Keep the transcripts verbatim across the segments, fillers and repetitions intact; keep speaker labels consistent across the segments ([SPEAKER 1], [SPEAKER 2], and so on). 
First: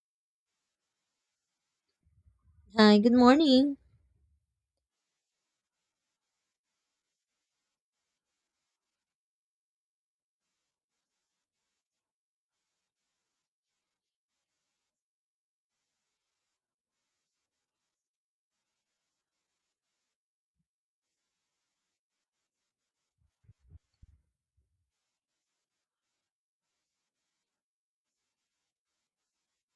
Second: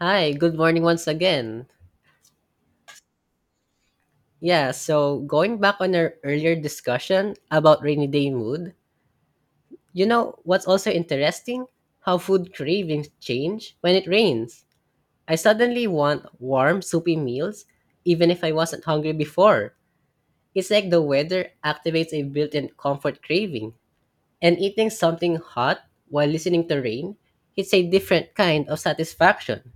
[SPEAKER 1] Hi, good morning once again.
[SPEAKER 2] Hi, good morning.
[SPEAKER 1] Yeah, so going back on our earlier discussion about rainy day mood, you know what's also interesting? How food cravings change when it rains. I suddenly want warm, soupy meals, even if I wasn't hungry before. It's like the weather activates a built in comfort craving. And eating something hot while listening to rain hits a different kind of satisfaction.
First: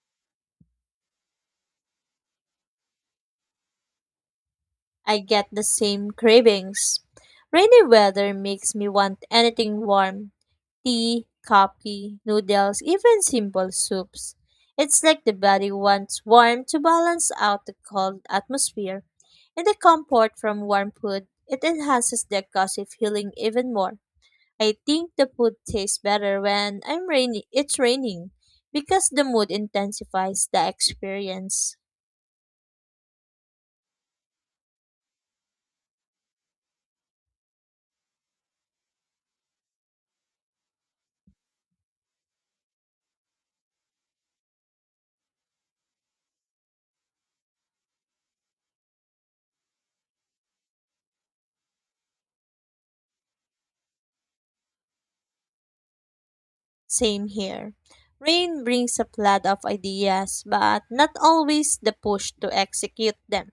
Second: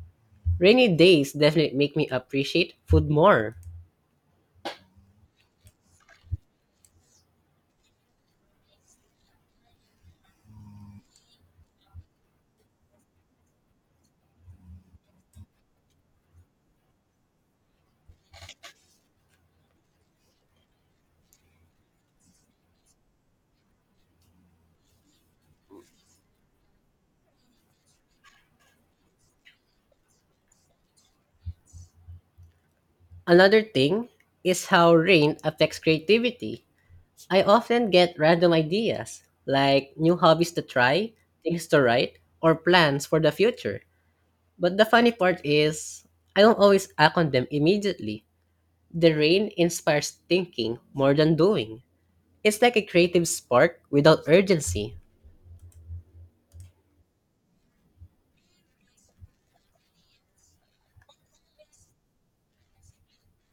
[SPEAKER 1] Rainy days definitely make me appreciate food more.
[SPEAKER 2] I get the same cravings. Rainy weather makes me want anything warm tea, coffee, noodles, even simple soups. It's like the body wants warm to balance out the cold atmosphere. And the comfort from warm food, it enhances the of feeling even more. I think the food tastes better when I'm rainy it's raining because the mood intensifies the experience.
[SPEAKER 1] Another thing is how rain affects creativity. I often get random ideas, like new hobbies to try, things to write, or plans for the future. But the funny part is, I don't always act on them immediately. The rain inspires thinking more than doing. It's like a creative spark without urgency.
[SPEAKER 2] Same here. Rain brings a flood of ideas, but not always the push to execute them.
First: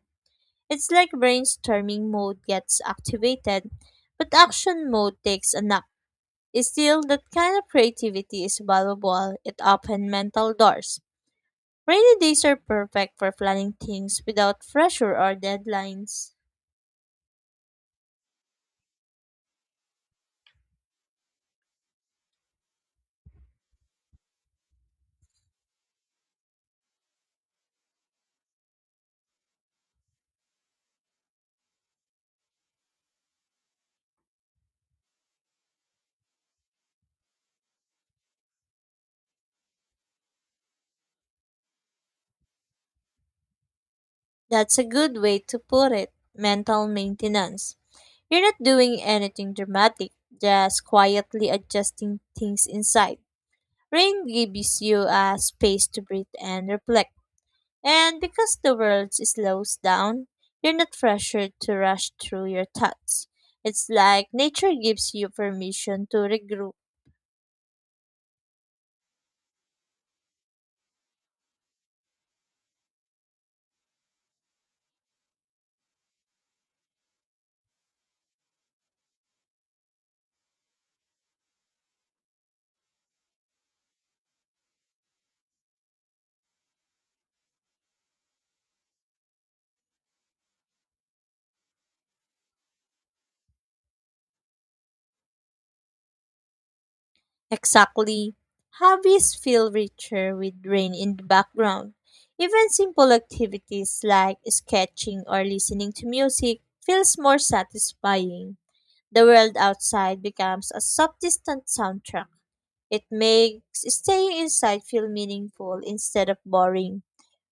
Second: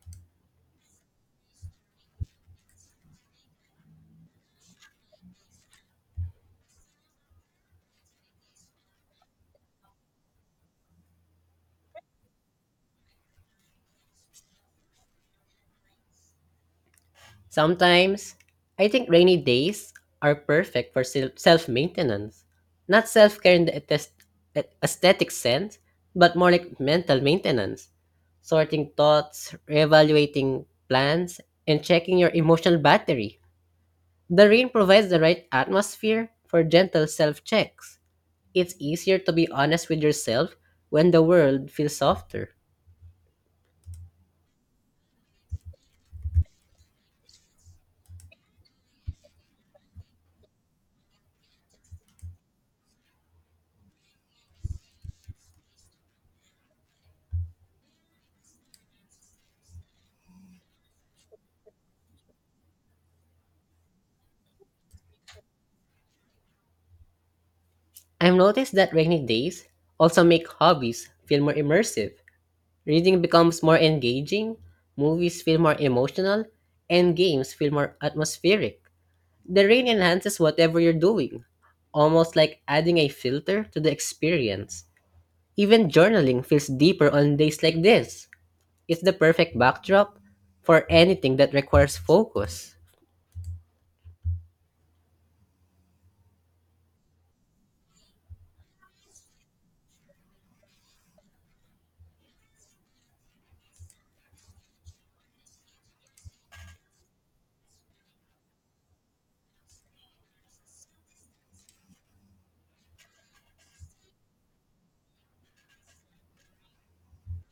[SPEAKER 2] It's like brainstorming mode gets activated, but action mode takes a nap. Still, that kind of creativity is valuable. It opens mental doors. Rainy days are perfect for planning things without pressure or deadlines.
[SPEAKER 1] Sometimes, I think rainy days are perfect for self maintenance. Not self care in the ates- aesthetic sense, but more like mental maintenance. Sorting thoughts, reevaluating plans, and checking your emotional battery. The rain provides the right atmosphere for gentle self checks. It's easier to be honest with yourself when the world feels softer.
[SPEAKER 2] That's a good way to put it. Mental maintenance. You're not doing anything dramatic, just quietly adjusting things inside. Rain gives you a space to breathe and reflect. And because the world slows down, you're not pressured to rush through your thoughts. It's like nature gives you permission to regroup.
[SPEAKER 1] I've noticed that rainy days also make hobbies feel more immersive. Reading becomes more engaging, movies feel more emotional, and games feel more atmospheric. The rain enhances whatever you're doing, almost like adding a filter to the experience. Even journaling feels deeper on days like this. It's the perfect backdrop for anything that requires focus.
[SPEAKER 2] Exactly. Hobbies feel richer with rain in the background. Even simple activities like sketching or listening to music feels more satisfying. The world outside becomes a subsistent soundtrack. It makes staying inside feel meaningful instead of boring.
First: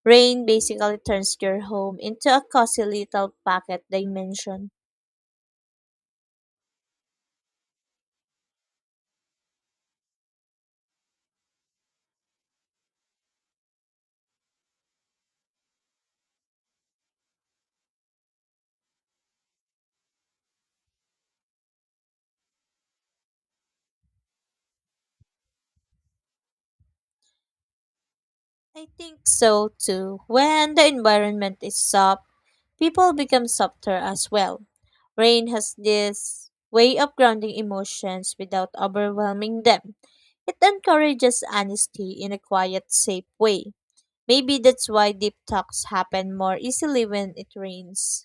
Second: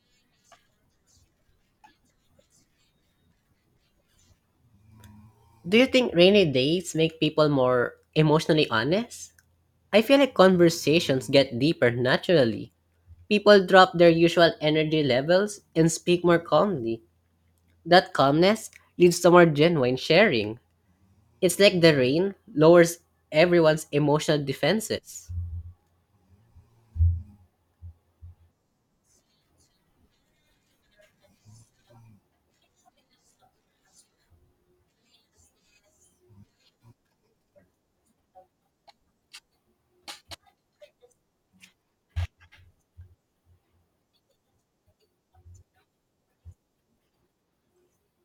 [SPEAKER 2] Rain basically turns your home into a cozy little pocket dimension.
[SPEAKER 1] Do you think rainy days make people more emotionally honest? I feel like conversations get deeper naturally. People drop their usual energy levels and speak more calmly. That calmness leads to more genuine sharing. It's like the rain lowers everyone's emotional defenses.
[SPEAKER 2] I think so too. When the environment is soft, people become softer as well. Rain has this way of grounding emotions without overwhelming them. It encourages honesty in a quiet, safe way. Maybe that's why deep talks happen more easily when it rains.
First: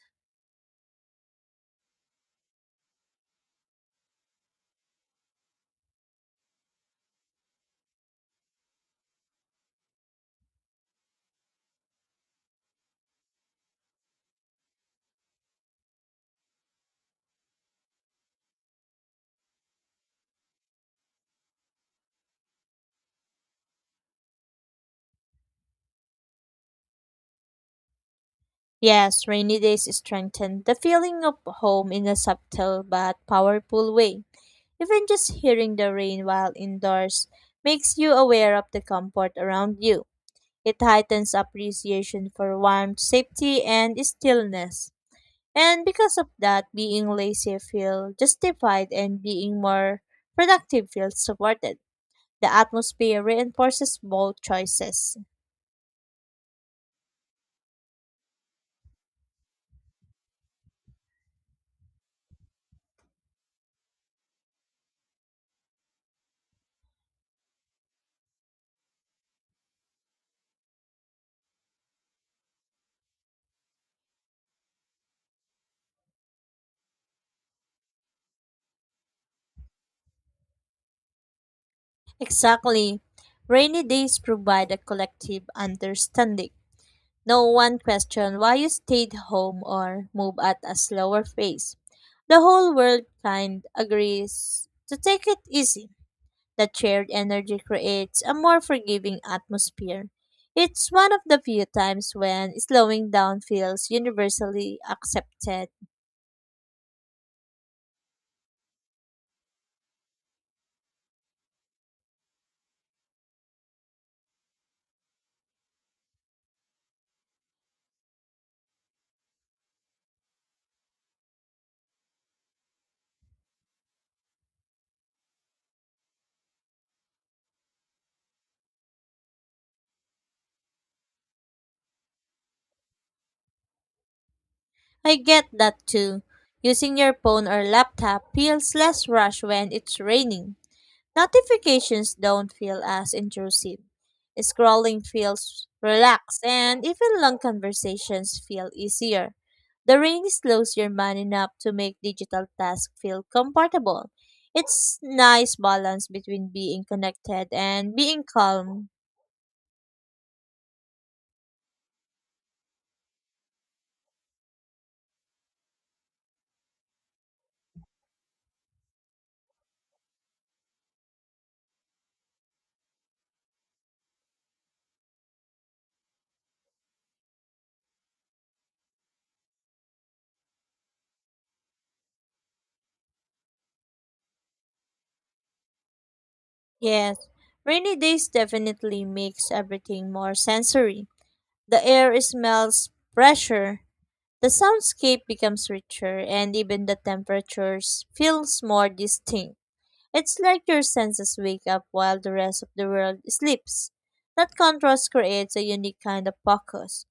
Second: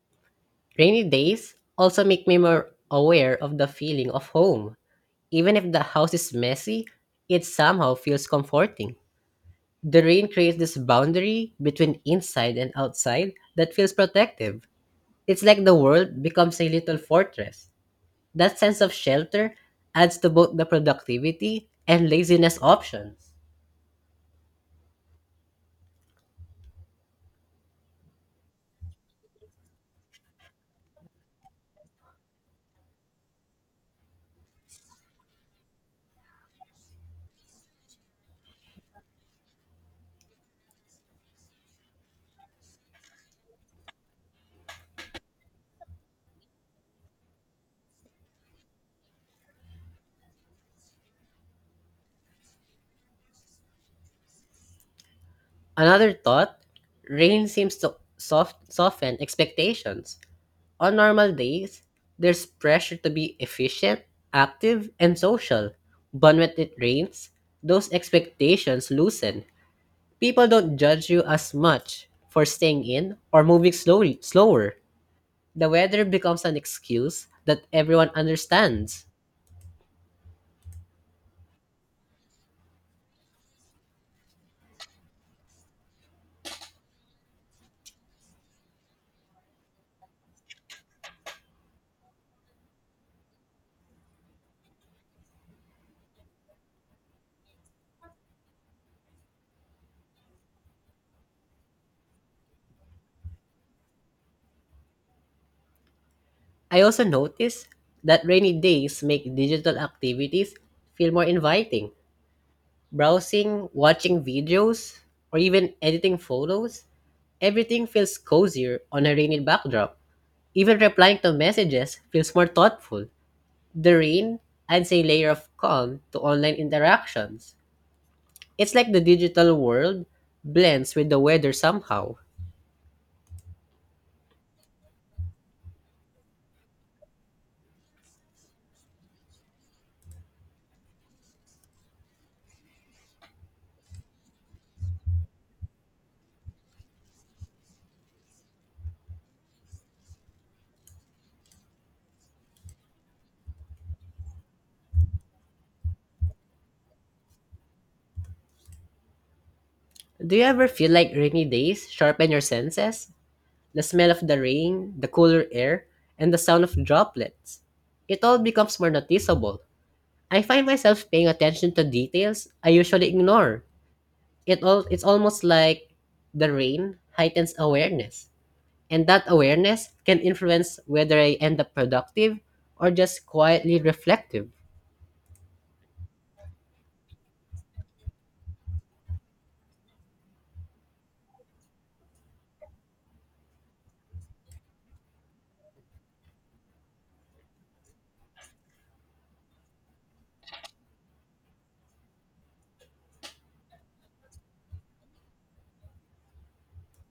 [SPEAKER 1] Rainy days also make me more aware of the feeling of home. Even if the house is messy, it somehow feels comforting. The rain creates this boundary between inside and outside that feels protective. It's like the world becomes a little fortress. That sense of shelter adds to both the productivity and laziness options.
[SPEAKER 2] Yes, rainy days strengthen the feeling of home in a subtle but powerful way. Even just hearing the rain while indoors makes you aware of the comfort around you. It heightens appreciation for warmth, safety, and stillness. And because of that, being lazy feels justified and being more productive feels supported. The atmosphere reinforces both choices.
[SPEAKER 1] Another thought: rain seems to soft, soften expectations. On normal days, there's pressure to be efficient, active, and social. But when it rains, those expectations loosen. People don't judge you as much for staying in or moving slowly, slower. The weather becomes an excuse that everyone understands.
[SPEAKER 2] Exactly. Rainy days provide a collective understanding. No one questioned why you stayed home or moved at a slower pace. The whole world kind agrees to take it easy. That shared energy creates a more forgiving atmosphere. It's one of the few times when slowing down feels universally accepted.
[SPEAKER 1] I also notice that rainy days make digital activities feel more inviting. Browsing, watching videos, or even editing photos, everything feels cozier on a rainy backdrop. Even replying to messages feels more thoughtful. The rain adds a layer of calm to online interactions. It's like the digital world blends with the weather somehow.
[SPEAKER 2] I get that too. Using your phone or laptop feels less rush when it's raining. Notifications don't feel as intrusive. Scrolling feels relaxed, and even long conversations feel easier. The ring slows your mind enough to make digital tasks feel comfortable. It's nice balance between being connected and being calm.
[SPEAKER 1] Do you ever feel like rainy days sharpen your senses? The smell of the rain, the cooler air, and the sound of droplets. It all becomes more noticeable. I find myself paying attention to details I usually ignore. It all it's almost like the rain heightens awareness, and that awareness can influence whether I end up productive or just quietly reflective.
[SPEAKER 2] Yes, rainy days definitely makes everything more sensory. The air smells fresher, the soundscape becomes richer and even the temperatures feels more distinct. It's like your senses wake up while the rest of the world sleeps. That contrast creates a unique kind of focus.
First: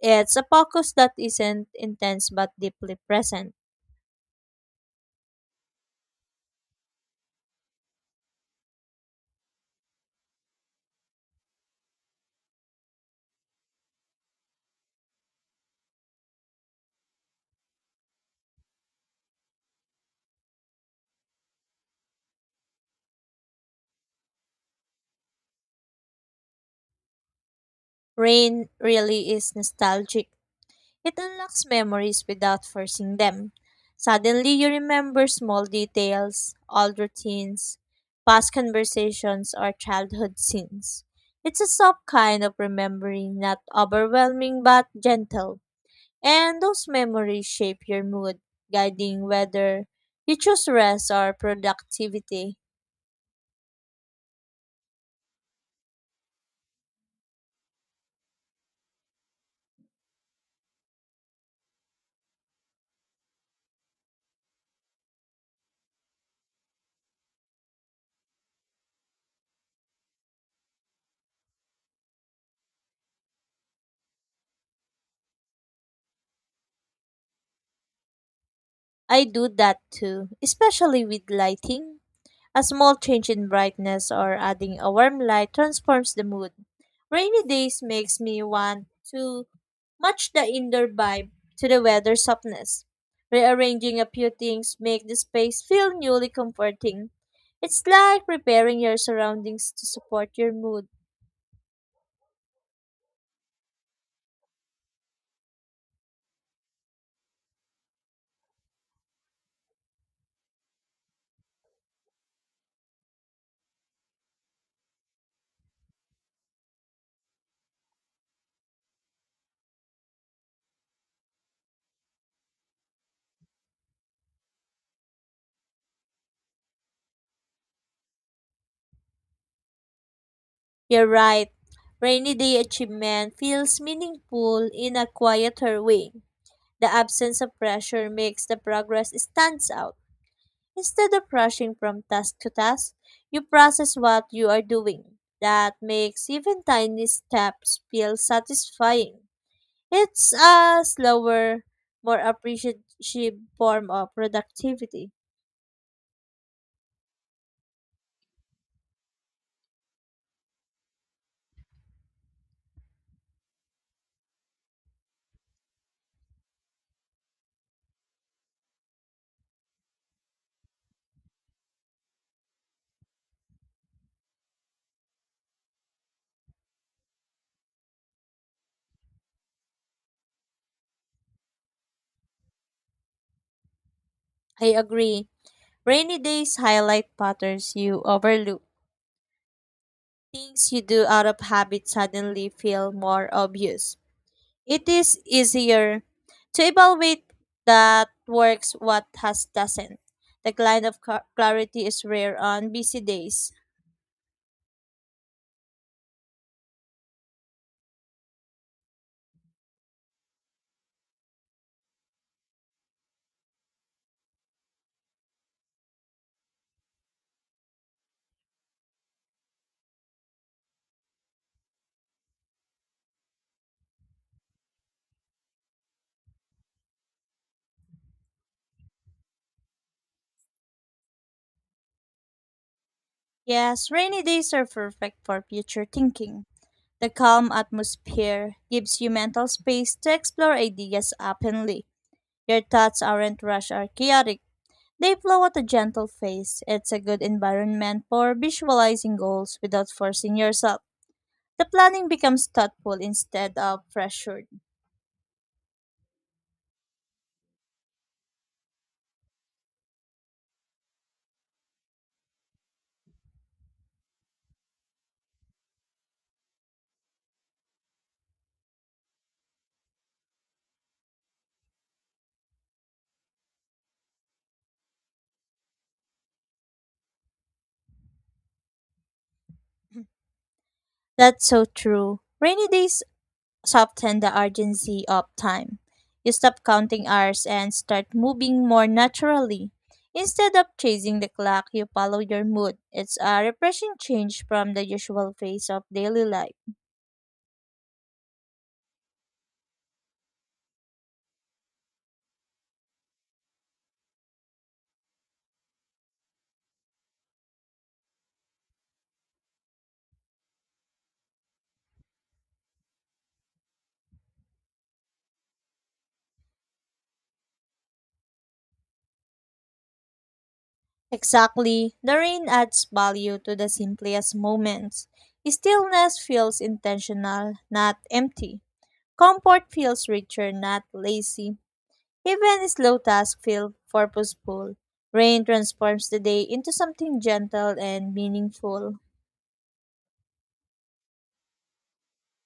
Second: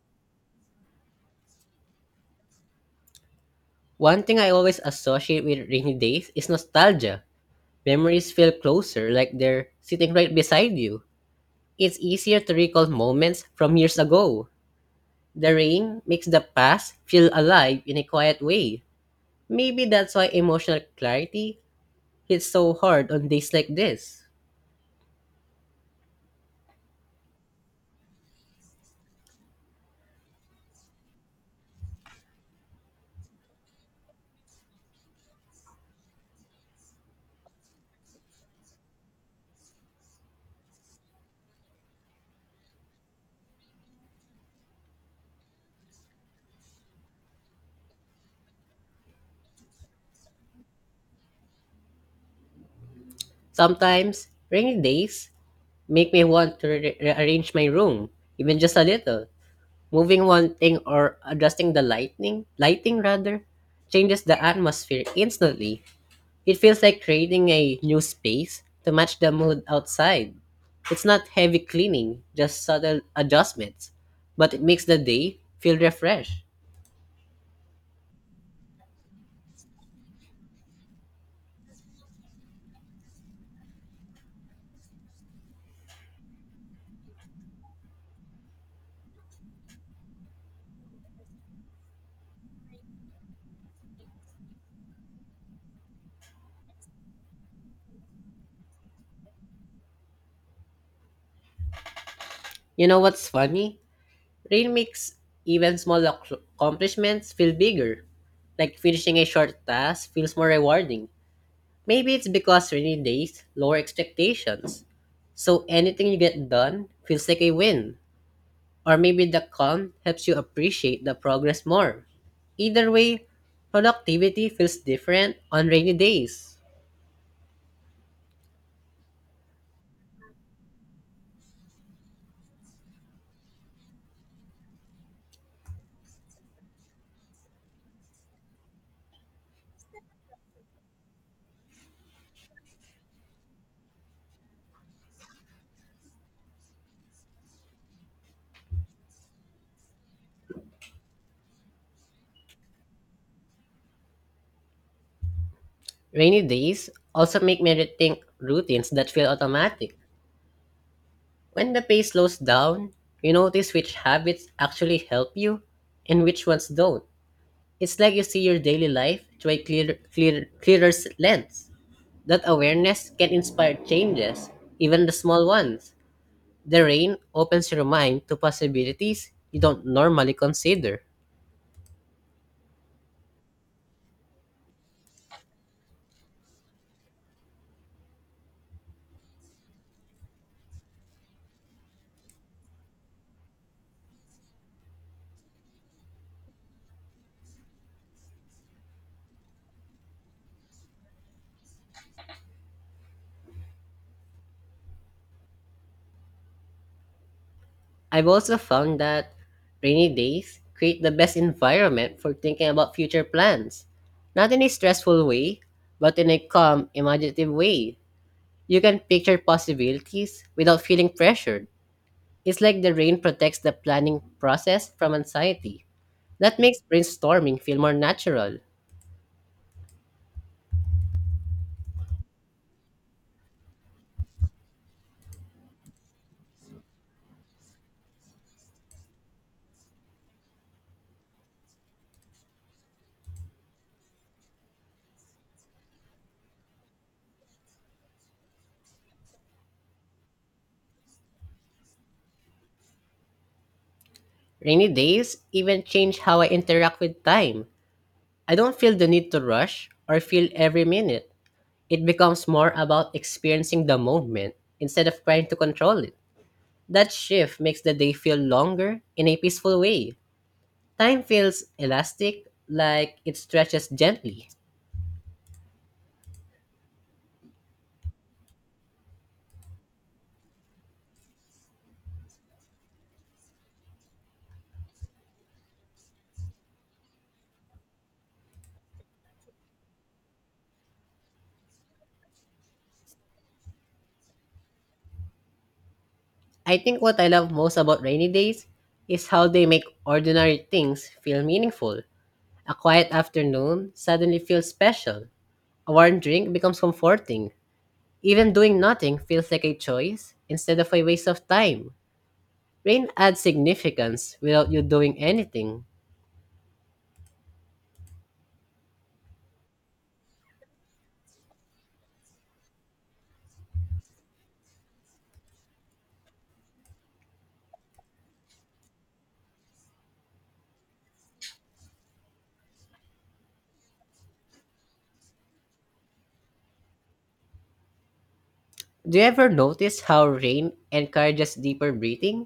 [SPEAKER 2] It's a focus that isn't intense but deeply present.
[SPEAKER 1] One thing I always associate with rainy days is nostalgia. Memories feel closer, like they're sitting right beside you. It's easier to recall moments from years ago. The rain makes the past feel alive in a quiet way. Maybe that's why emotional clarity it's so hard on days like this.
[SPEAKER 2] Rain really is nostalgic. It unlocks memories without forcing them. Suddenly, you remember small details, old routines, past conversations, or childhood scenes. It's a soft kind of remembering, not overwhelming but gentle. And those memories shape your mood, guiding whether you choose rest or productivity.
[SPEAKER 1] Sometimes, rainy days make me want to re- rearrange my room, even just a little. Moving one thing or adjusting the lighting, lighting rather, changes the atmosphere instantly. It feels like creating a new space to match the mood outside. It's not heavy cleaning, just subtle adjustments, but it makes the day feel refreshed.
[SPEAKER 2] I do that too, especially with lighting. A small change in brightness or adding a warm light transforms the mood. Rainy days makes me want to match the indoor vibe to the weather softness. Rearranging a few things make the space feel newly comforting. It's like preparing your surroundings to support your mood.
[SPEAKER 1] You know what's funny? Rain makes even small ac- accomplishments feel bigger. Like finishing a short task feels more rewarding. Maybe it's because rainy days lower expectations. So anything you get done feels like a win. Or maybe the calm helps you appreciate the progress more. Either way, productivity feels different on rainy days.
[SPEAKER 2] You're right. Rainy day achievement feels meaningful in a quieter way. The absence of pressure makes the progress stands out. Instead of rushing from task to task, you process what you are doing. That makes even tiny steps feel satisfying. It's a slower, more appreciative form of productivity.
[SPEAKER 1] Rainy days also make me rethink routines that feel automatic. When the pace slows down, you notice which habits actually help you and which ones don't. It's like you see your daily life through a clear, clear, clearer s- lens. That awareness can inspire changes, even the small ones. The rain opens your mind to possibilities you don't normally consider.
[SPEAKER 2] I agree. Rainy days highlight patterns you overlook. Things you do out of habit suddenly feel more obvious. It is easier to evaluate that works what has doesn't. The kind of cla- clarity is rare on busy days.
[SPEAKER 1] I've also found that rainy days create the best environment for thinking about future plans. Not in a stressful way, but in a calm, imaginative way. You can picture possibilities without feeling pressured. It's like the rain protects the planning process from anxiety. That makes brainstorming feel more natural.
[SPEAKER 2] Yes, rainy days are perfect for future thinking. The calm atmosphere gives you mental space to explore ideas openly. Your thoughts aren't rushed or chaotic. They flow at a gentle pace. It's a good environment for visualizing goals without forcing yourself. The planning becomes thoughtful instead of pressured.
[SPEAKER 1] Rainy days even change how I interact with time. I don't feel the need to rush or feel every minute. It becomes more about experiencing the moment instead of trying to control it. That shift makes the day feel longer in a peaceful way. Time feels elastic, like it stretches gently.
[SPEAKER 2] That's so true. Rainy days soften the urgency of time. You stop counting hours and start moving more naturally. Instead of chasing the clock, you follow your mood. It's a refreshing change from the usual phase of daily life.
[SPEAKER 1] I think what I love most about rainy days is how they make ordinary things feel meaningful. A quiet afternoon suddenly feels special. A warm drink becomes comforting. Even doing nothing feels like a choice instead of a waste of time. Rain adds significance without you doing anything.
[SPEAKER 2] Exactly, the rain adds value to the simplest moments. Stillness feels intentional, not empty. Comfort feels richer, not lazy. Even slow tasks feel purposeful. Rain transforms the day into something gentle and meaningful.
[SPEAKER 1] Do you ever notice how rain encourages deeper breathing?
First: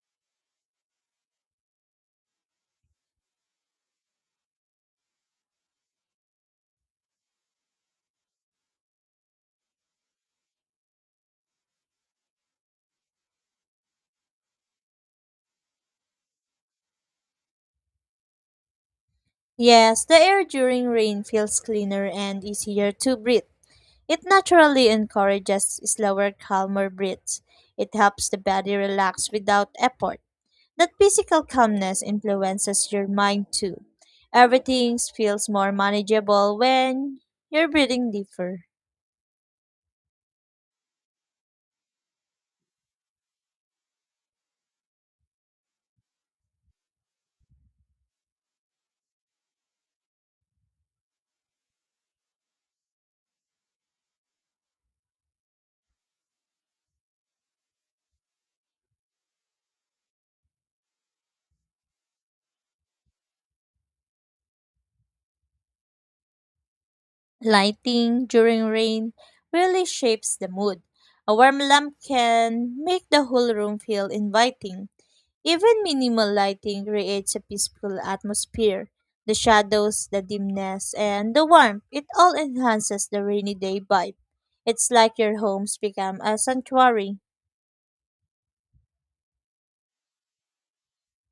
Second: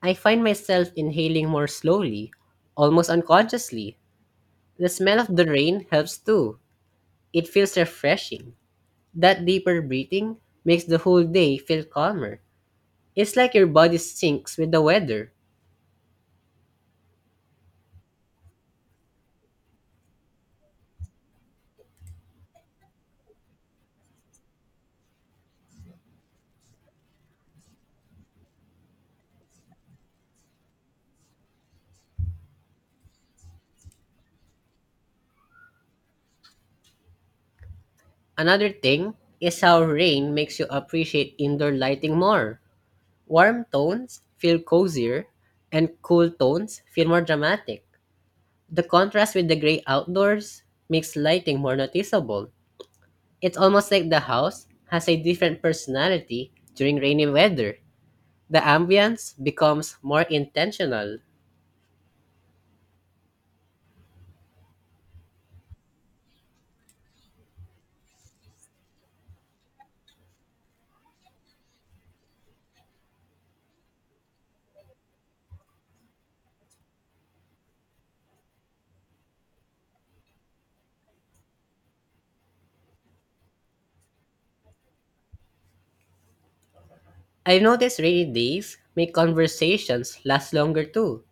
[SPEAKER 1] I find myself inhaling more slowly, almost unconsciously. The smell of the rain helps too. It feels refreshing. That deeper breathing makes the whole day feel calmer. It's like your body syncs with the weather.
[SPEAKER 2] Yes, the air during rain feels cleaner and easier to breathe. It naturally encourages slower, calmer breaths. It helps the body relax without effort. That physical calmness influences your mind too. Everything feels more manageable when you're breathing deeper.
[SPEAKER 1] Another thing is how rain makes you appreciate indoor lighting more. Warm tones feel cozier, and cool tones feel more dramatic. The contrast with the gray outdoors makes lighting more noticeable. It's almost like the house has a different personality during rainy weather. The ambience becomes more intentional.
[SPEAKER 2] Lighting during rain really shapes the mood. A warm lamp can make the whole room feel inviting. Even minimal lighting creates a peaceful atmosphere. The shadows, the dimness, and the warmth, it all enhances the rainy day vibe. It's like your homes become a sanctuary.
[SPEAKER 1] I've noticed rainy days make conversations last longer too.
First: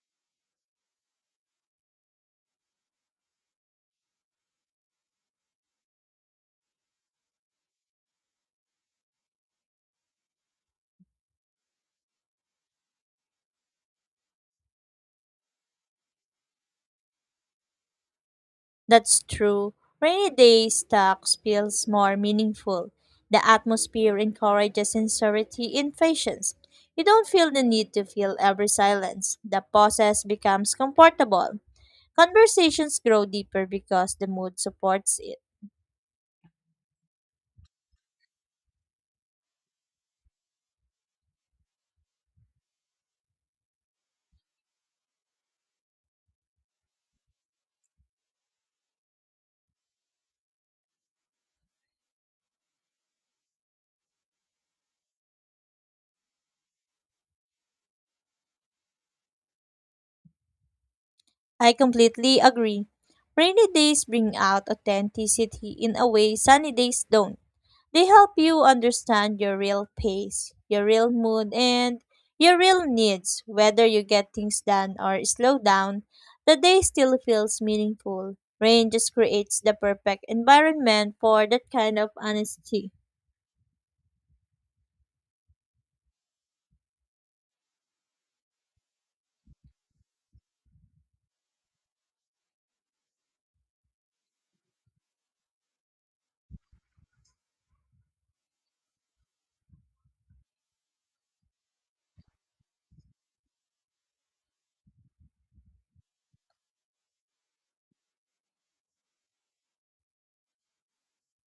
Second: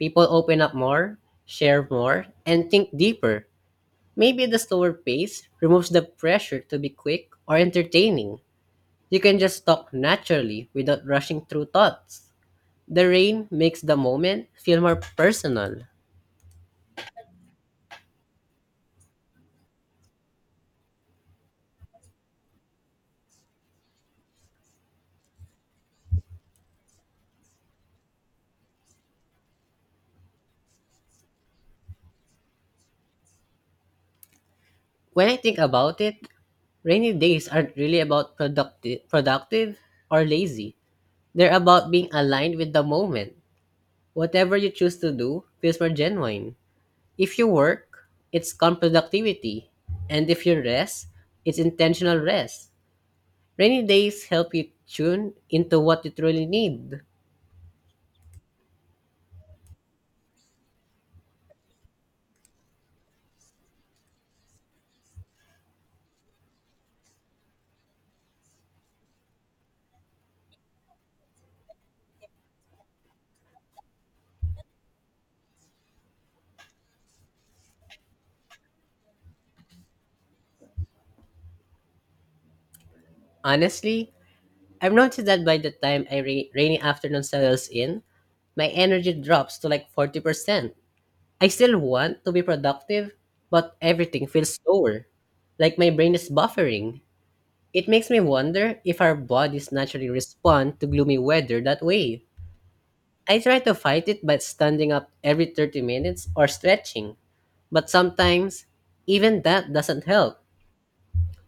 [SPEAKER 1] People open up more, share more, and think deeper. Maybe the slower pace removes the pressure to be quick or entertaining. You can just talk naturally without rushing through thoughts. The rain makes the moment feel more personal.
[SPEAKER 2] That's true. Rainy day talks feels more meaningful. The atmosphere encourages sincerity and patience. You don't feel the need to fill every silence. The process becomes comfortable. Conversations grow deeper because the mood supports
[SPEAKER 1] When I
[SPEAKER 2] it.
[SPEAKER 1] think about it, rainy days aren't really about productive, productive or lazy. They're about being aligned with the moment. Whatever you choose to do feels more genuine. If you work, it's calm productivity. And if you rest, it's intentional rest. Rainy days help you tune into what you truly need.
[SPEAKER 2] I completely agree. Rainy days bring out authenticity in a way sunny days don't. They help you understand your real pace, your real mood, and your real needs, whether you get things done or slow down. The day still feels meaningful. Rain just creates the perfect environment for that kind of honesty.
[SPEAKER 1] Honestly, I've noticed that by the time a ra- rainy afternoon settles in, my energy drops to like forty percent. I still want to be productive, but everything feels slower. Like my brain is buffering. It makes me wonder if our bodies naturally respond to gloomy weather that way. I try to fight it by standing up every thirty minutes or stretching, but sometimes even that doesn't help.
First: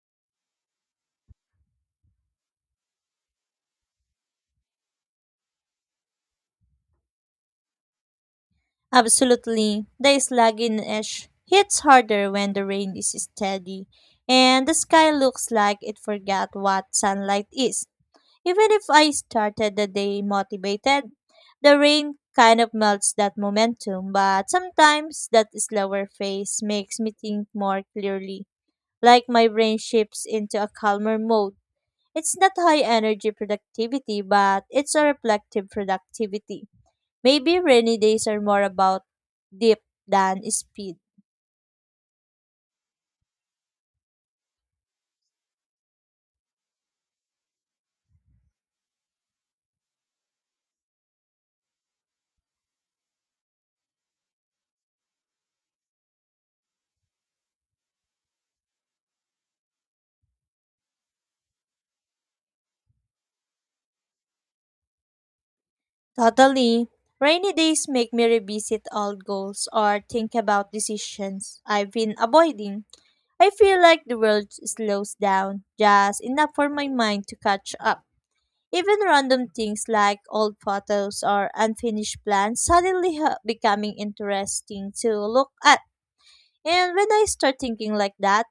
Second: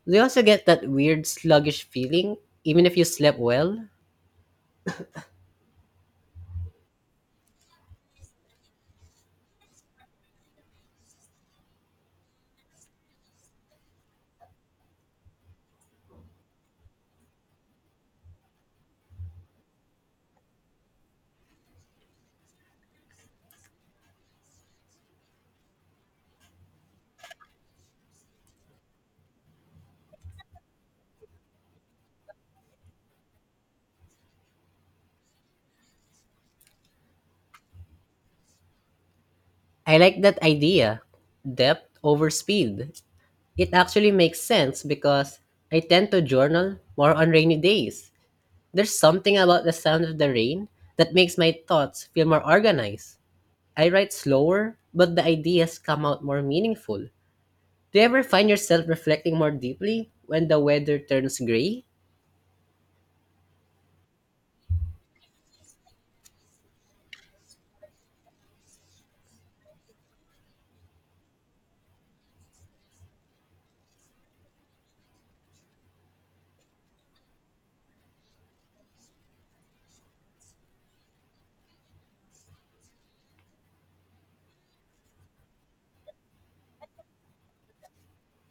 [SPEAKER 1] Do you also get that weird sluggish feeling even if you slept well?
[SPEAKER 2] Absolutely, the sluggishness hits harder when the rain is steady, and the sky looks like it forgot what sunlight is. Even if I started the day motivated, the rain kind of melts that momentum, but sometimes that slower phase makes me think more clearly, like my brain shifts into a calmer mode. It's not high energy productivity, but it's a reflective productivity. Maybe rainy days are more about depth
[SPEAKER 1] I like that
[SPEAKER 2] than speed.
[SPEAKER 1] idea: depth over speed. It actually makes sense because I tend to journal more on rainy days. There's something about the sound of the rain that makes my thoughts feel more organized. I write slower, but the ideas come out more meaningful. Do you ever find yourself reflecting more deeply when the weather turns gray?
[SPEAKER 2] Totally. Rainy days make me revisit old goals or think about decisions I've been avoiding. I feel like the world slows down just enough for my mind to catch up. Even random things like old photos or unfinished plans suddenly ha- becoming interesting to look at. And when I start thinking like that,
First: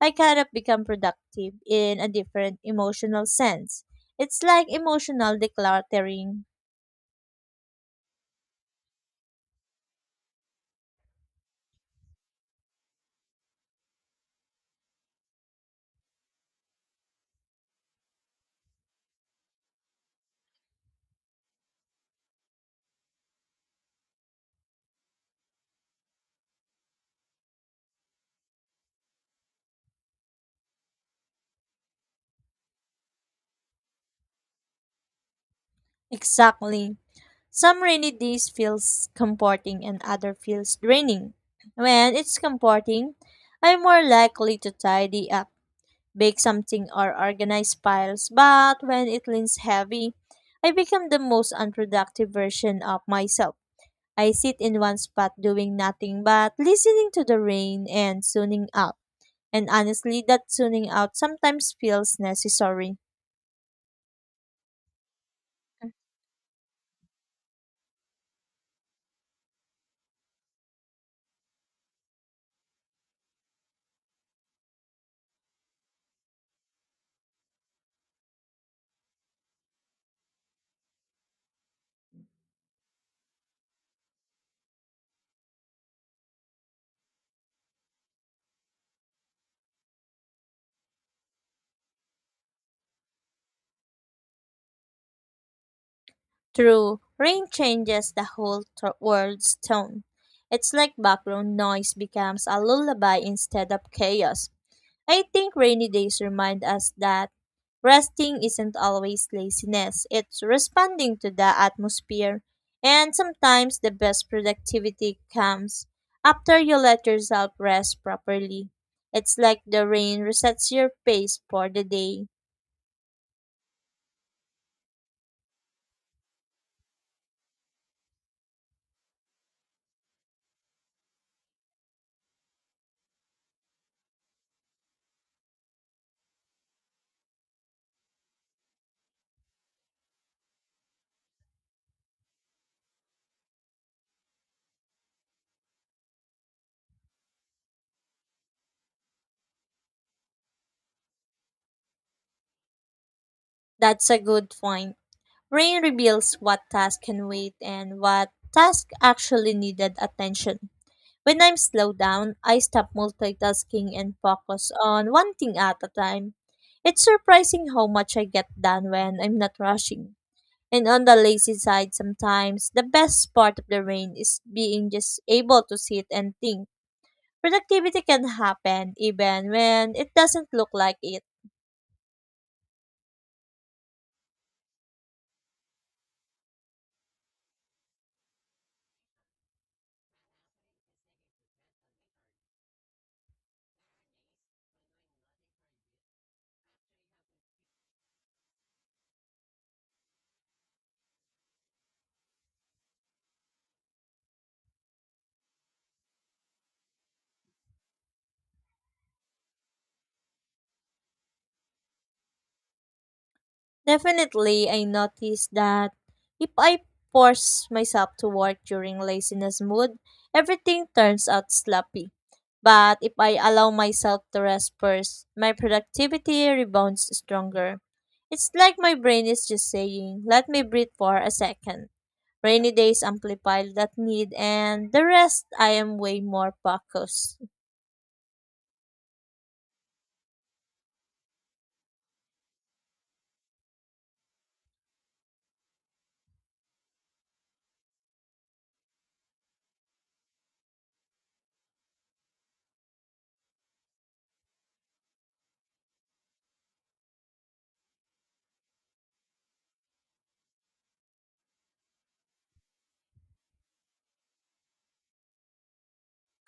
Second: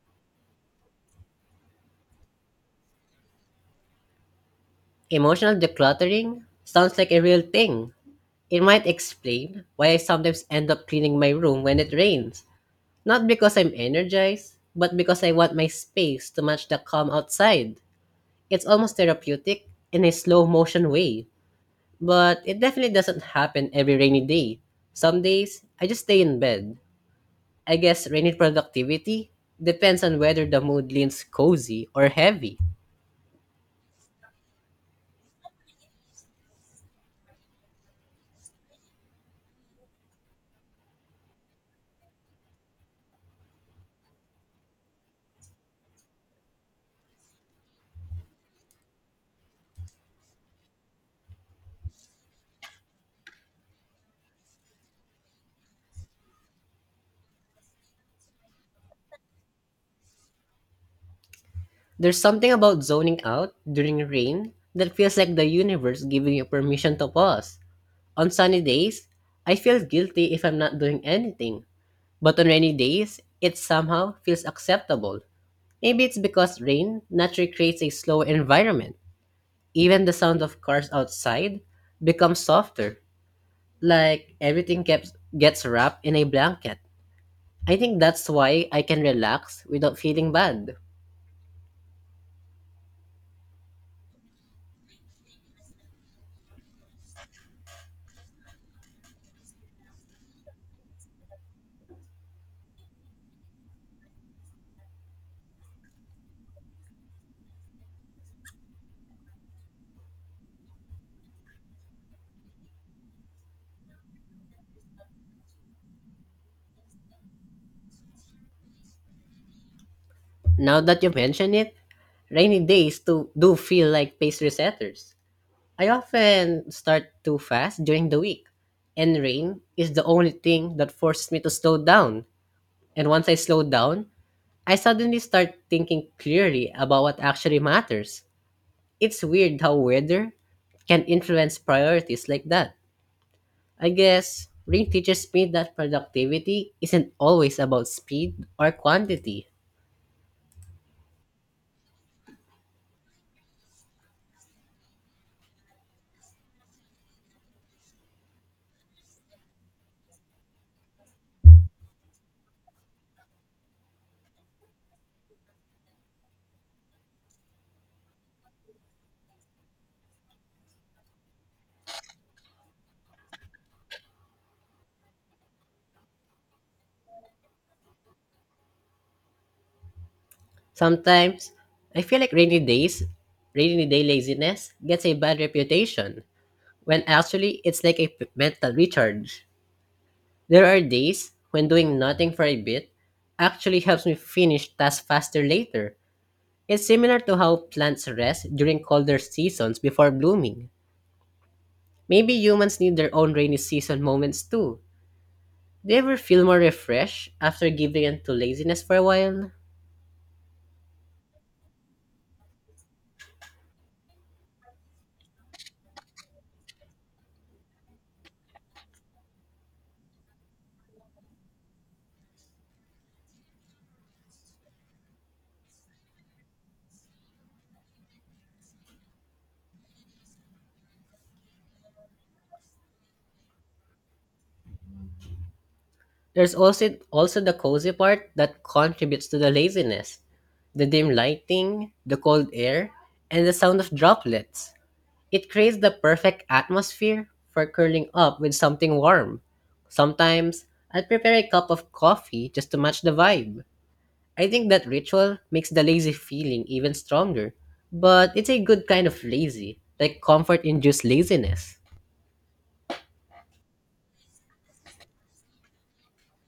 [SPEAKER 2] I kind of become productive in a different emotional sense. It's like emotional
[SPEAKER 1] Emotional
[SPEAKER 2] decluttering.
[SPEAKER 1] decluttering sounds like a real thing. It might explain why I sometimes end up cleaning my room when it rains. Not because I'm energized, but because I want my space to match the calm outside. It's almost therapeutic in a slow motion way, but it definitely doesn't happen every rainy day. Some days, I just stay in bed, I guess. Rainy productivity depends on whether the mood leans cozy or heavy.
[SPEAKER 2] Exactly. Some rainy days feels comforting and other feels draining. When it's comforting, I'm more likely to tidy up, bake something or organize piles, but when it leans heavy, I become the most unproductive version of myself. I sit in one spot doing nothing but listening to the rain and tuning out. And honestly, that tuning out sometimes
[SPEAKER 1] There's
[SPEAKER 2] feels
[SPEAKER 1] something about
[SPEAKER 2] necessary.
[SPEAKER 1] zoning out during rain that feels like the universe giving you permission to pause. On sunny days, I feel guilty if I'm not doing anything. But on rainy days, it somehow feels acceptable. Maybe it's because rain naturally creates a slower environment. Even the sound of cars outside becomes softer, like everything gets, gets wrapped in a blanket. I think that's why I can relax without feeling bad.
[SPEAKER 2] True, rain changes the whole t- world's tone. It's like background noise becomes a lullaby instead of chaos. I think rainy days remind us that resting isn't always laziness, it's responding to the atmosphere. And sometimes the best productivity comes after you let yourself rest properly. It's like the rain resets
[SPEAKER 1] Now
[SPEAKER 2] your
[SPEAKER 1] that you
[SPEAKER 2] pace
[SPEAKER 1] mention
[SPEAKER 2] for
[SPEAKER 1] it,
[SPEAKER 2] the day.
[SPEAKER 1] rainy days to, do feel like pace resetters. I often start too fast during the week, and rain is the only thing that forces me to slow down. And once I slow down, I suddenly start thinking clearly about what actually matters. It's weird how weather can influence priorities like that. I guess rain teaches me that productivity isn't always about speed or quantity.
[SPEAKER 2] That's a good point. Rain reveals what tasks can wait and what tasks actually needed attention. When I'm slowed down, I stop multitasking and focus on one thing at a time. It's surprising how much I get done when I'm not rushing. And on the lazy side, sometimes the best part of the rain is being just able to sit and think. Productivity can happen even when it doesn't look like it.
[SPEAKER 1] Sometimes, I feel like rainy days, rainy day laziness gets a bad reputation, when actually it's like a p- mental recharge. There are days when doing nothing for a bit actually helps me finish tasks faster later. It's similar to how plants rest during colder seasons before blooming. Maybe humans need their own rainy season moments too. Do you ever feel more refreshed after giving in to laziness for a while?
[SPEAKER 2] Definitely, I noticed that if I force myself to work during laziness mood, everything turns out sloppy. But if I allow myself to rest first, my productivity rebounds stronger. It's like my brain is just saying, let me breathe for a second. Rainy days amplify that need, and the rest I am way more
[SPEAKER 1] There's also
[SPEAKER 2] focused.
[SPEAKER 1] also the cozy part that contributes to the laziness. The dim lighting, the cold air, and the sound of droplets. It creates the perfect atmosphere for curling up with something warm. Sometimes I'll prepare a cup of coffee just to match the vibe. I think that ritual makes the lazy feeling even stronger. But it's a good kind of lazy, like comfort induced laziness.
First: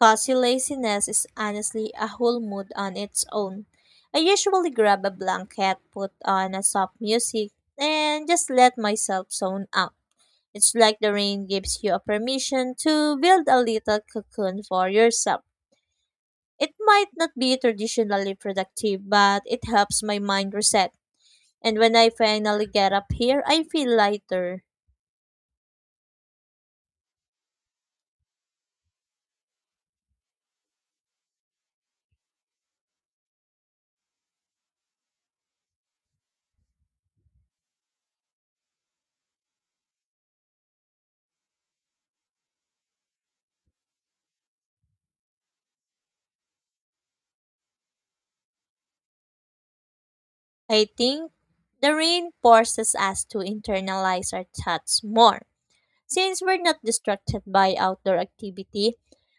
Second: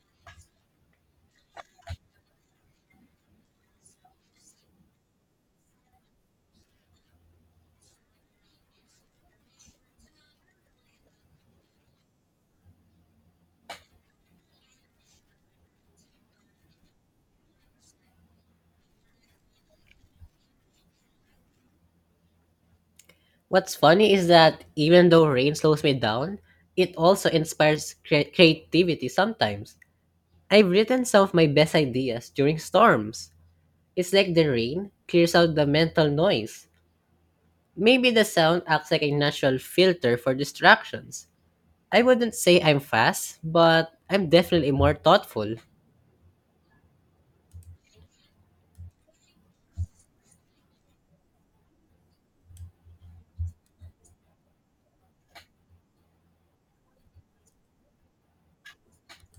[SPEAKER 2] Cozy laziness is honestly a whole mood on its own. I usually grab a blanket, put on a soft music, and just let myself zone out. It's like the rain gives you a permission to build a little cocoon for yourself. It might not be traditionally productive, but it helps my mind reset. And when I finally get up here, I
[SPEAKER 1] What's
[SPEAKER 2] feel
[SPEAKER 1] funny is that
[SPEAKER 2] lighter.
[SPEAKER 1] even though rain slows me down, it also inspires cre- creativity sometimes. I've written some of my best ideas during storms. It's like the rain clears out the mental noise. Maybe the sound acts like a natural filter for distractions. I wouldn't say I'm fast, but I'm definitely more thoughtful.
[SPEAKER 2] I think the rain forces us to internalize our thoughts more. Since we're not distracted by outdoor activity,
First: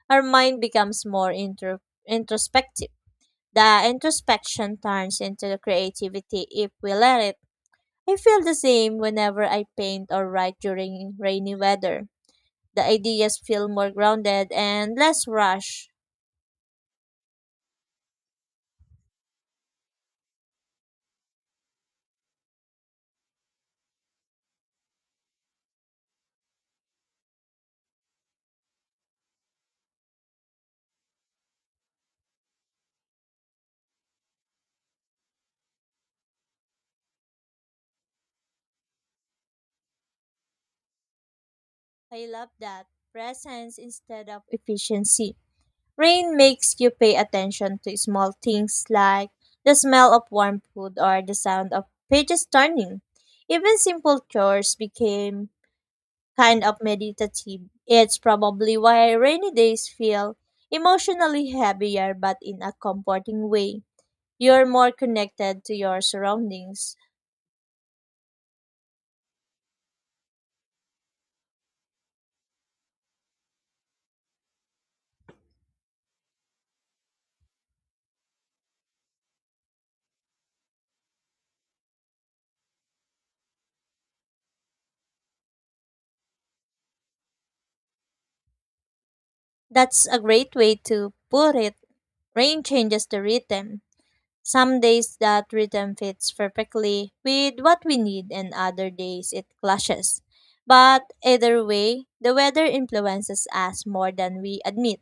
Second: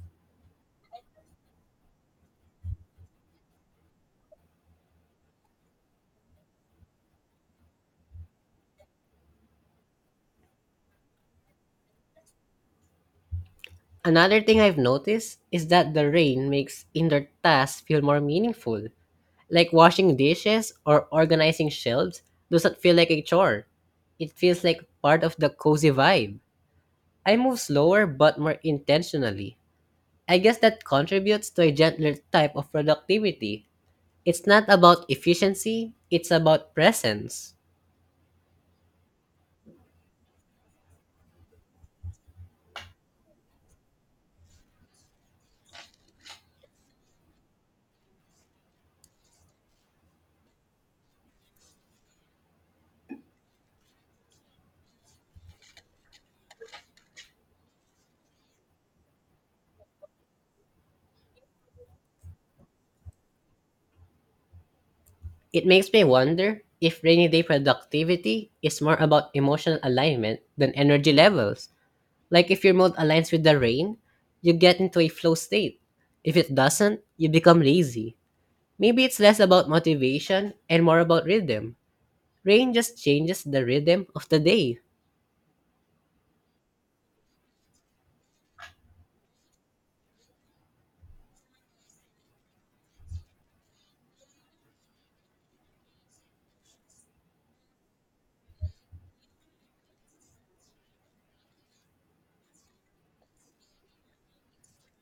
[SPEAKER 2] our mind becomes more intro- introspective. The introspection turns into creativity if we let it. I feel the same whenever I paint or write during rainy weather. The ideas feel more
[SPEAKER 1] Another
[SPEAKER 2] grounded
[SPEAKER 1] thing I've
[SPEAKER 2] and less
[SPEAKER 1] noticed is
[SPEAKER 2] rushed.
[SPEAKER 1] that the rain makes indoor tasks feel more meaningful. Like washing dishes or organizing shelves doesn't feel like a chore. It feels like part of the cozy vibe. I move slower but more intentionally. I guess that contributes to a gentler type of productivity. It's not about efficiency, it's about presence.
[SPEAKER 2] I love that presence instead of efficiency. Rain makes you pay attention to small things like the smell of warm food or the sound of pages turning. Even simple chores became kind of meditative. It's probably why rainy days feel emotionally heavier but in a comforting way. You're more connected
[SPEAKER 1] It
[SPEAKER 2] to
[SPEAKER 1] makes
[SPEAKER 2] your
[SPEAKER 1] me wonder
[SPEAKER 2] surroundings.
[SPEAKER 1] if rainy day productivity is more about emotional alignment than energy levels. Like if your mood aligns with the rain, you get into a flow state. If it doesn't, you become lazy. Maybe it's less about motivation and more about rhythm. Rain just changes the rhythm of the day.
[SPEAKER 2] That's a great way to put it. Rain changes the rhythm. Some days that rhythm fits perfectly with what we need, and other days it clashes. But either way, the weather influences us more than we admit.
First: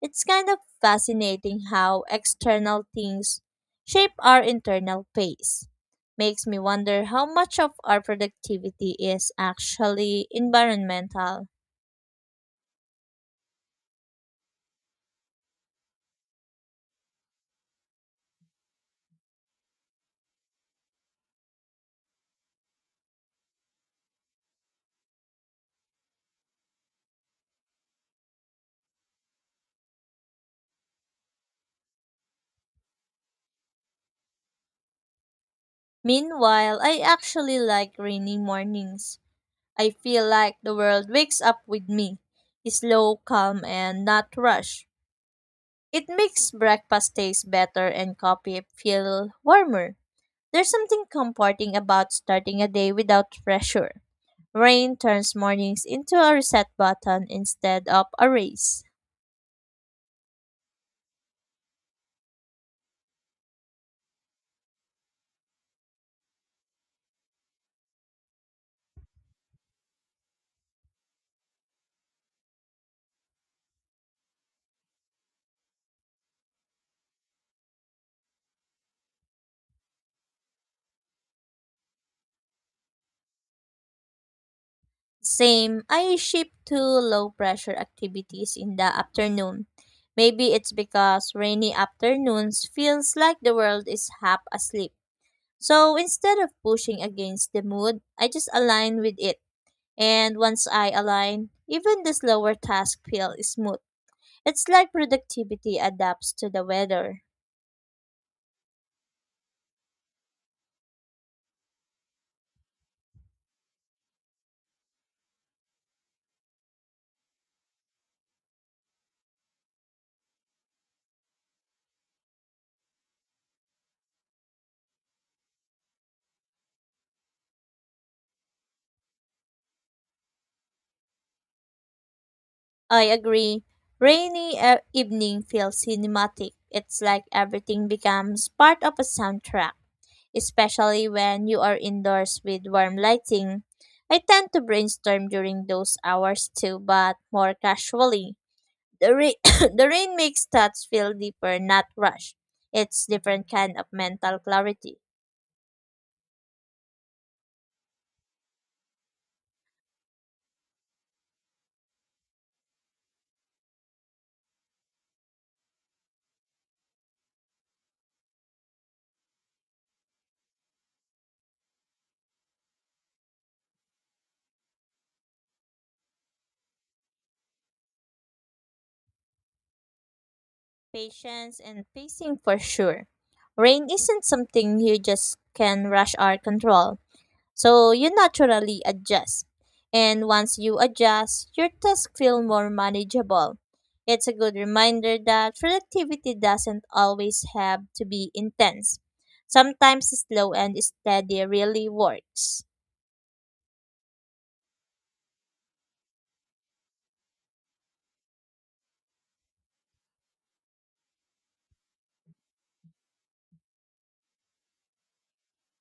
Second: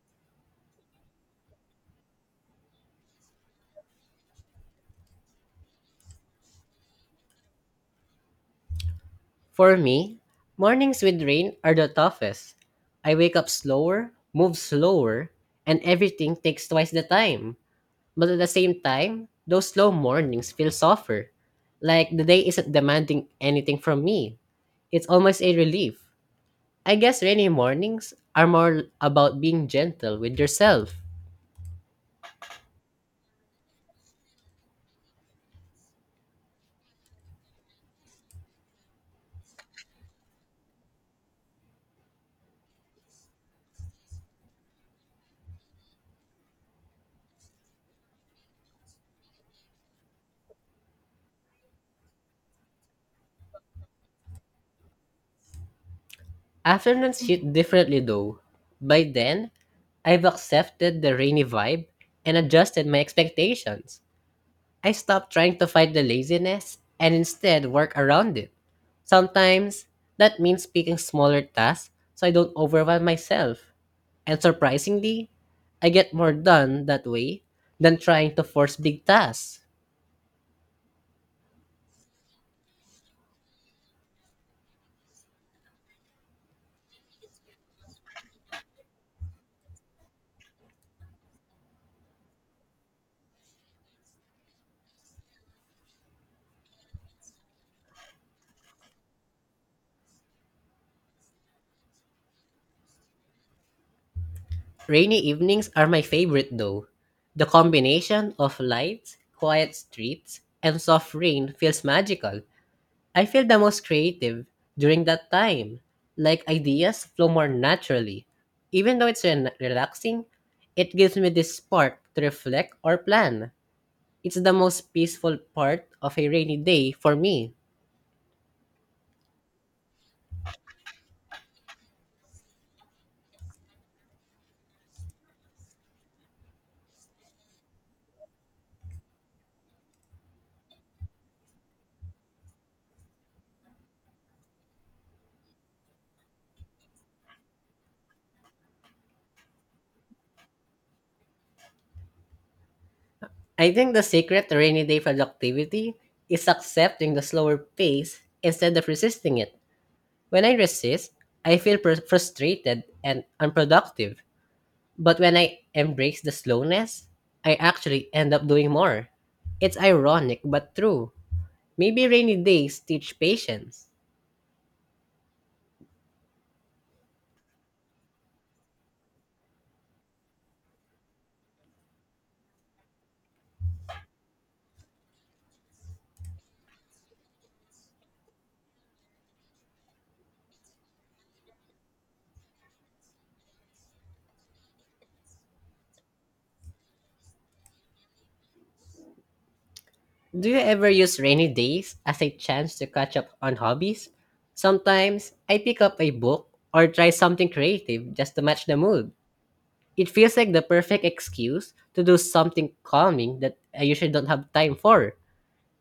[SPEAKER 2] It's kind of fascinating how external things shape our internal pace. Makes me wonder how much of our productivity is
[SPEAKER 1] For me,
[SPEAKER 2] actually
[SPEAKER 1] mornings with
[SPEAKER 2] environmental.
[SPEAKER 1] rain are the toughest. I wake up slower, move slower, and everything takes twice the time. But at the same time, those slow mornings feel softer. Like the day isn't demanding anything from me. It's almost a relief. I guess rainy mornings are more about being gentle with yourself.
[SPEAKER 2] Meanwhile, I actually like rainy mornings. I feel like the world wakes up with me, slow, calm, and not rushed. It makes breakfast taste better and coffee feel warmer. There's something comforting about starting a day without pressure. Rain turns mornings into a reset
[SPEAKER 1] Afternoons
[SPEAKER 2] button
[SPEAKER 1] hit
[SPEAKER 2] instead
[SPEAKER 1] differently
[SPEAKER 2] of a
[SPEAKER 1] though.
[SPEAKER 2] race.
[SPEAKER 1] By then, I've accepted the rainy vibe and adjusted my expectations. I stopped trying to fight the laziness and instead work around it. Sometimes that means picking smaller tasks so I don't overwhelm myself. And surprisingly, I get more done that way than trying to force big tasks.
[SPEAKER 2] Same, I shift to low pressure activities in the afternoon. Maybe it's because rainy afternoons feels like the world is half asleep. So instead of pushing against the mood, I just align with it. And once I align, even the slower tasks feel smooth. It's like
[SPEAKER 1] Rainy evenings
[SPEAKER 2] productivity
[SPEAKER 1] are my
[SPEAKER 2] adapts
[SPEAKER 1] favorite
[SPEAKER 2] to the
[SPEAKER 1] though.
[SPEAKER 2] weather.
[SPEAKER 1] The combination of lights, quiet streets, and soft rain feels magical. I feel the most creative during that time. Like ideas flow more naturally. Even though it's re- relaxing, it gives me this spark to reflect or plan. It's the most peaceful part of a rainy day for me.
[SPEAKER 2] I agree. Rainy uh, evening feels cinematic. It's like everything becomes part of a soundtrack, especially when you are indoors with warm lighting. I tend to brainstorm during those hours too, but more casually. The rain, the rain makes thoughts feel deeper, not rushed. It's different
[SPEAKER 1] I
[SPEAKER 2] kind of
[SPEAKER 1] think the
[SPEAKER 2] mental
[SPEAKER 1] secret to rainy
[SPEAKER 2] clarity,
[SPEAKER 1] day productivity is accepting the slower pace instead of resisting it. When I resist, I feel pr- frustrated and unproductive. But when I embrace the slowness, I actually end up doing more. It's ironic but true. Maybe rainy days teach patience.
[SPEAKER 2] patience, and pacing for sure. Rain isn't something you just can rush or control, so you naturally adjust. And once you adjust, your tasks feel more manageable. It's a good reminder that productivity doesn't always have to be intense. Sometimes
[SPEAKER 1] Do
[SPEAKER 2] slow
[SPEAKER 1] you
[SPEAKER 2] and
[SPEAKER 1] ever use
[SPEAKER 2] steady
[SPEAKER 1] rainy
[SPEAKER 2] really
[SPEAKER 1] days as a
[SPEAKER 2] works.
[SPEAKER 1] chance to catch up on hobbies? Sometimes I pick up a book or try something creative just to match the mood. It feels like the perfect excuse to do something calming that I usually don't have time for.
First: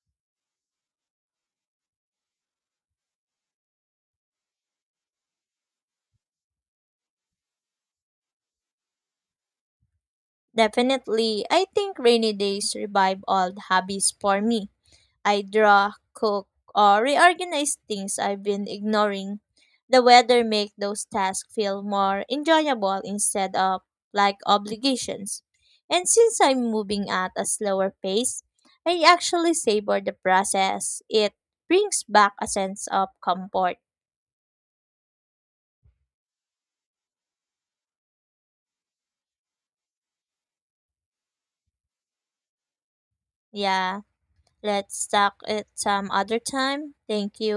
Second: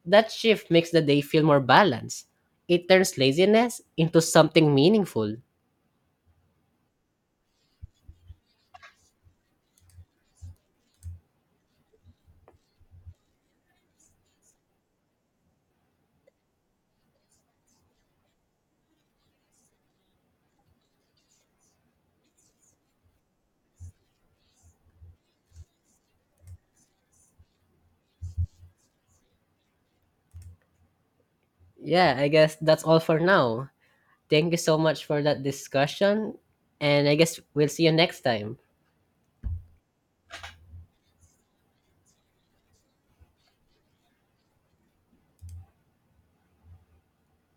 [SPEAKER 1] That shift makes the day feel more balanced. It turns laziness into something meaningful.
[SPEAKER 2] Definitely, I think rainy days revive old hobbies for me. I draw, cook, or reorganize things I've been ignoring. The weather makes those tasks feel more enjoyable instead of like obligations. And since I'm moving at a slower pace, I actually savor the process. It brings
[SPEAKER 1] Yeah, I
[SPEAKER 2] back a
[SPEAKER 1] guess that's
[SPEAKER 2] sense
[SPEAKER 1] all
[SPEAKER 2] of
[SPEAKER 1] for now.
[SPEAKER 2] comfort.
[SPEAKER 1] Thank you so much for that discussion. And I guess we'll see you next time.
[SPEAKER 2] Yeah, let's talk it some other time. Thank you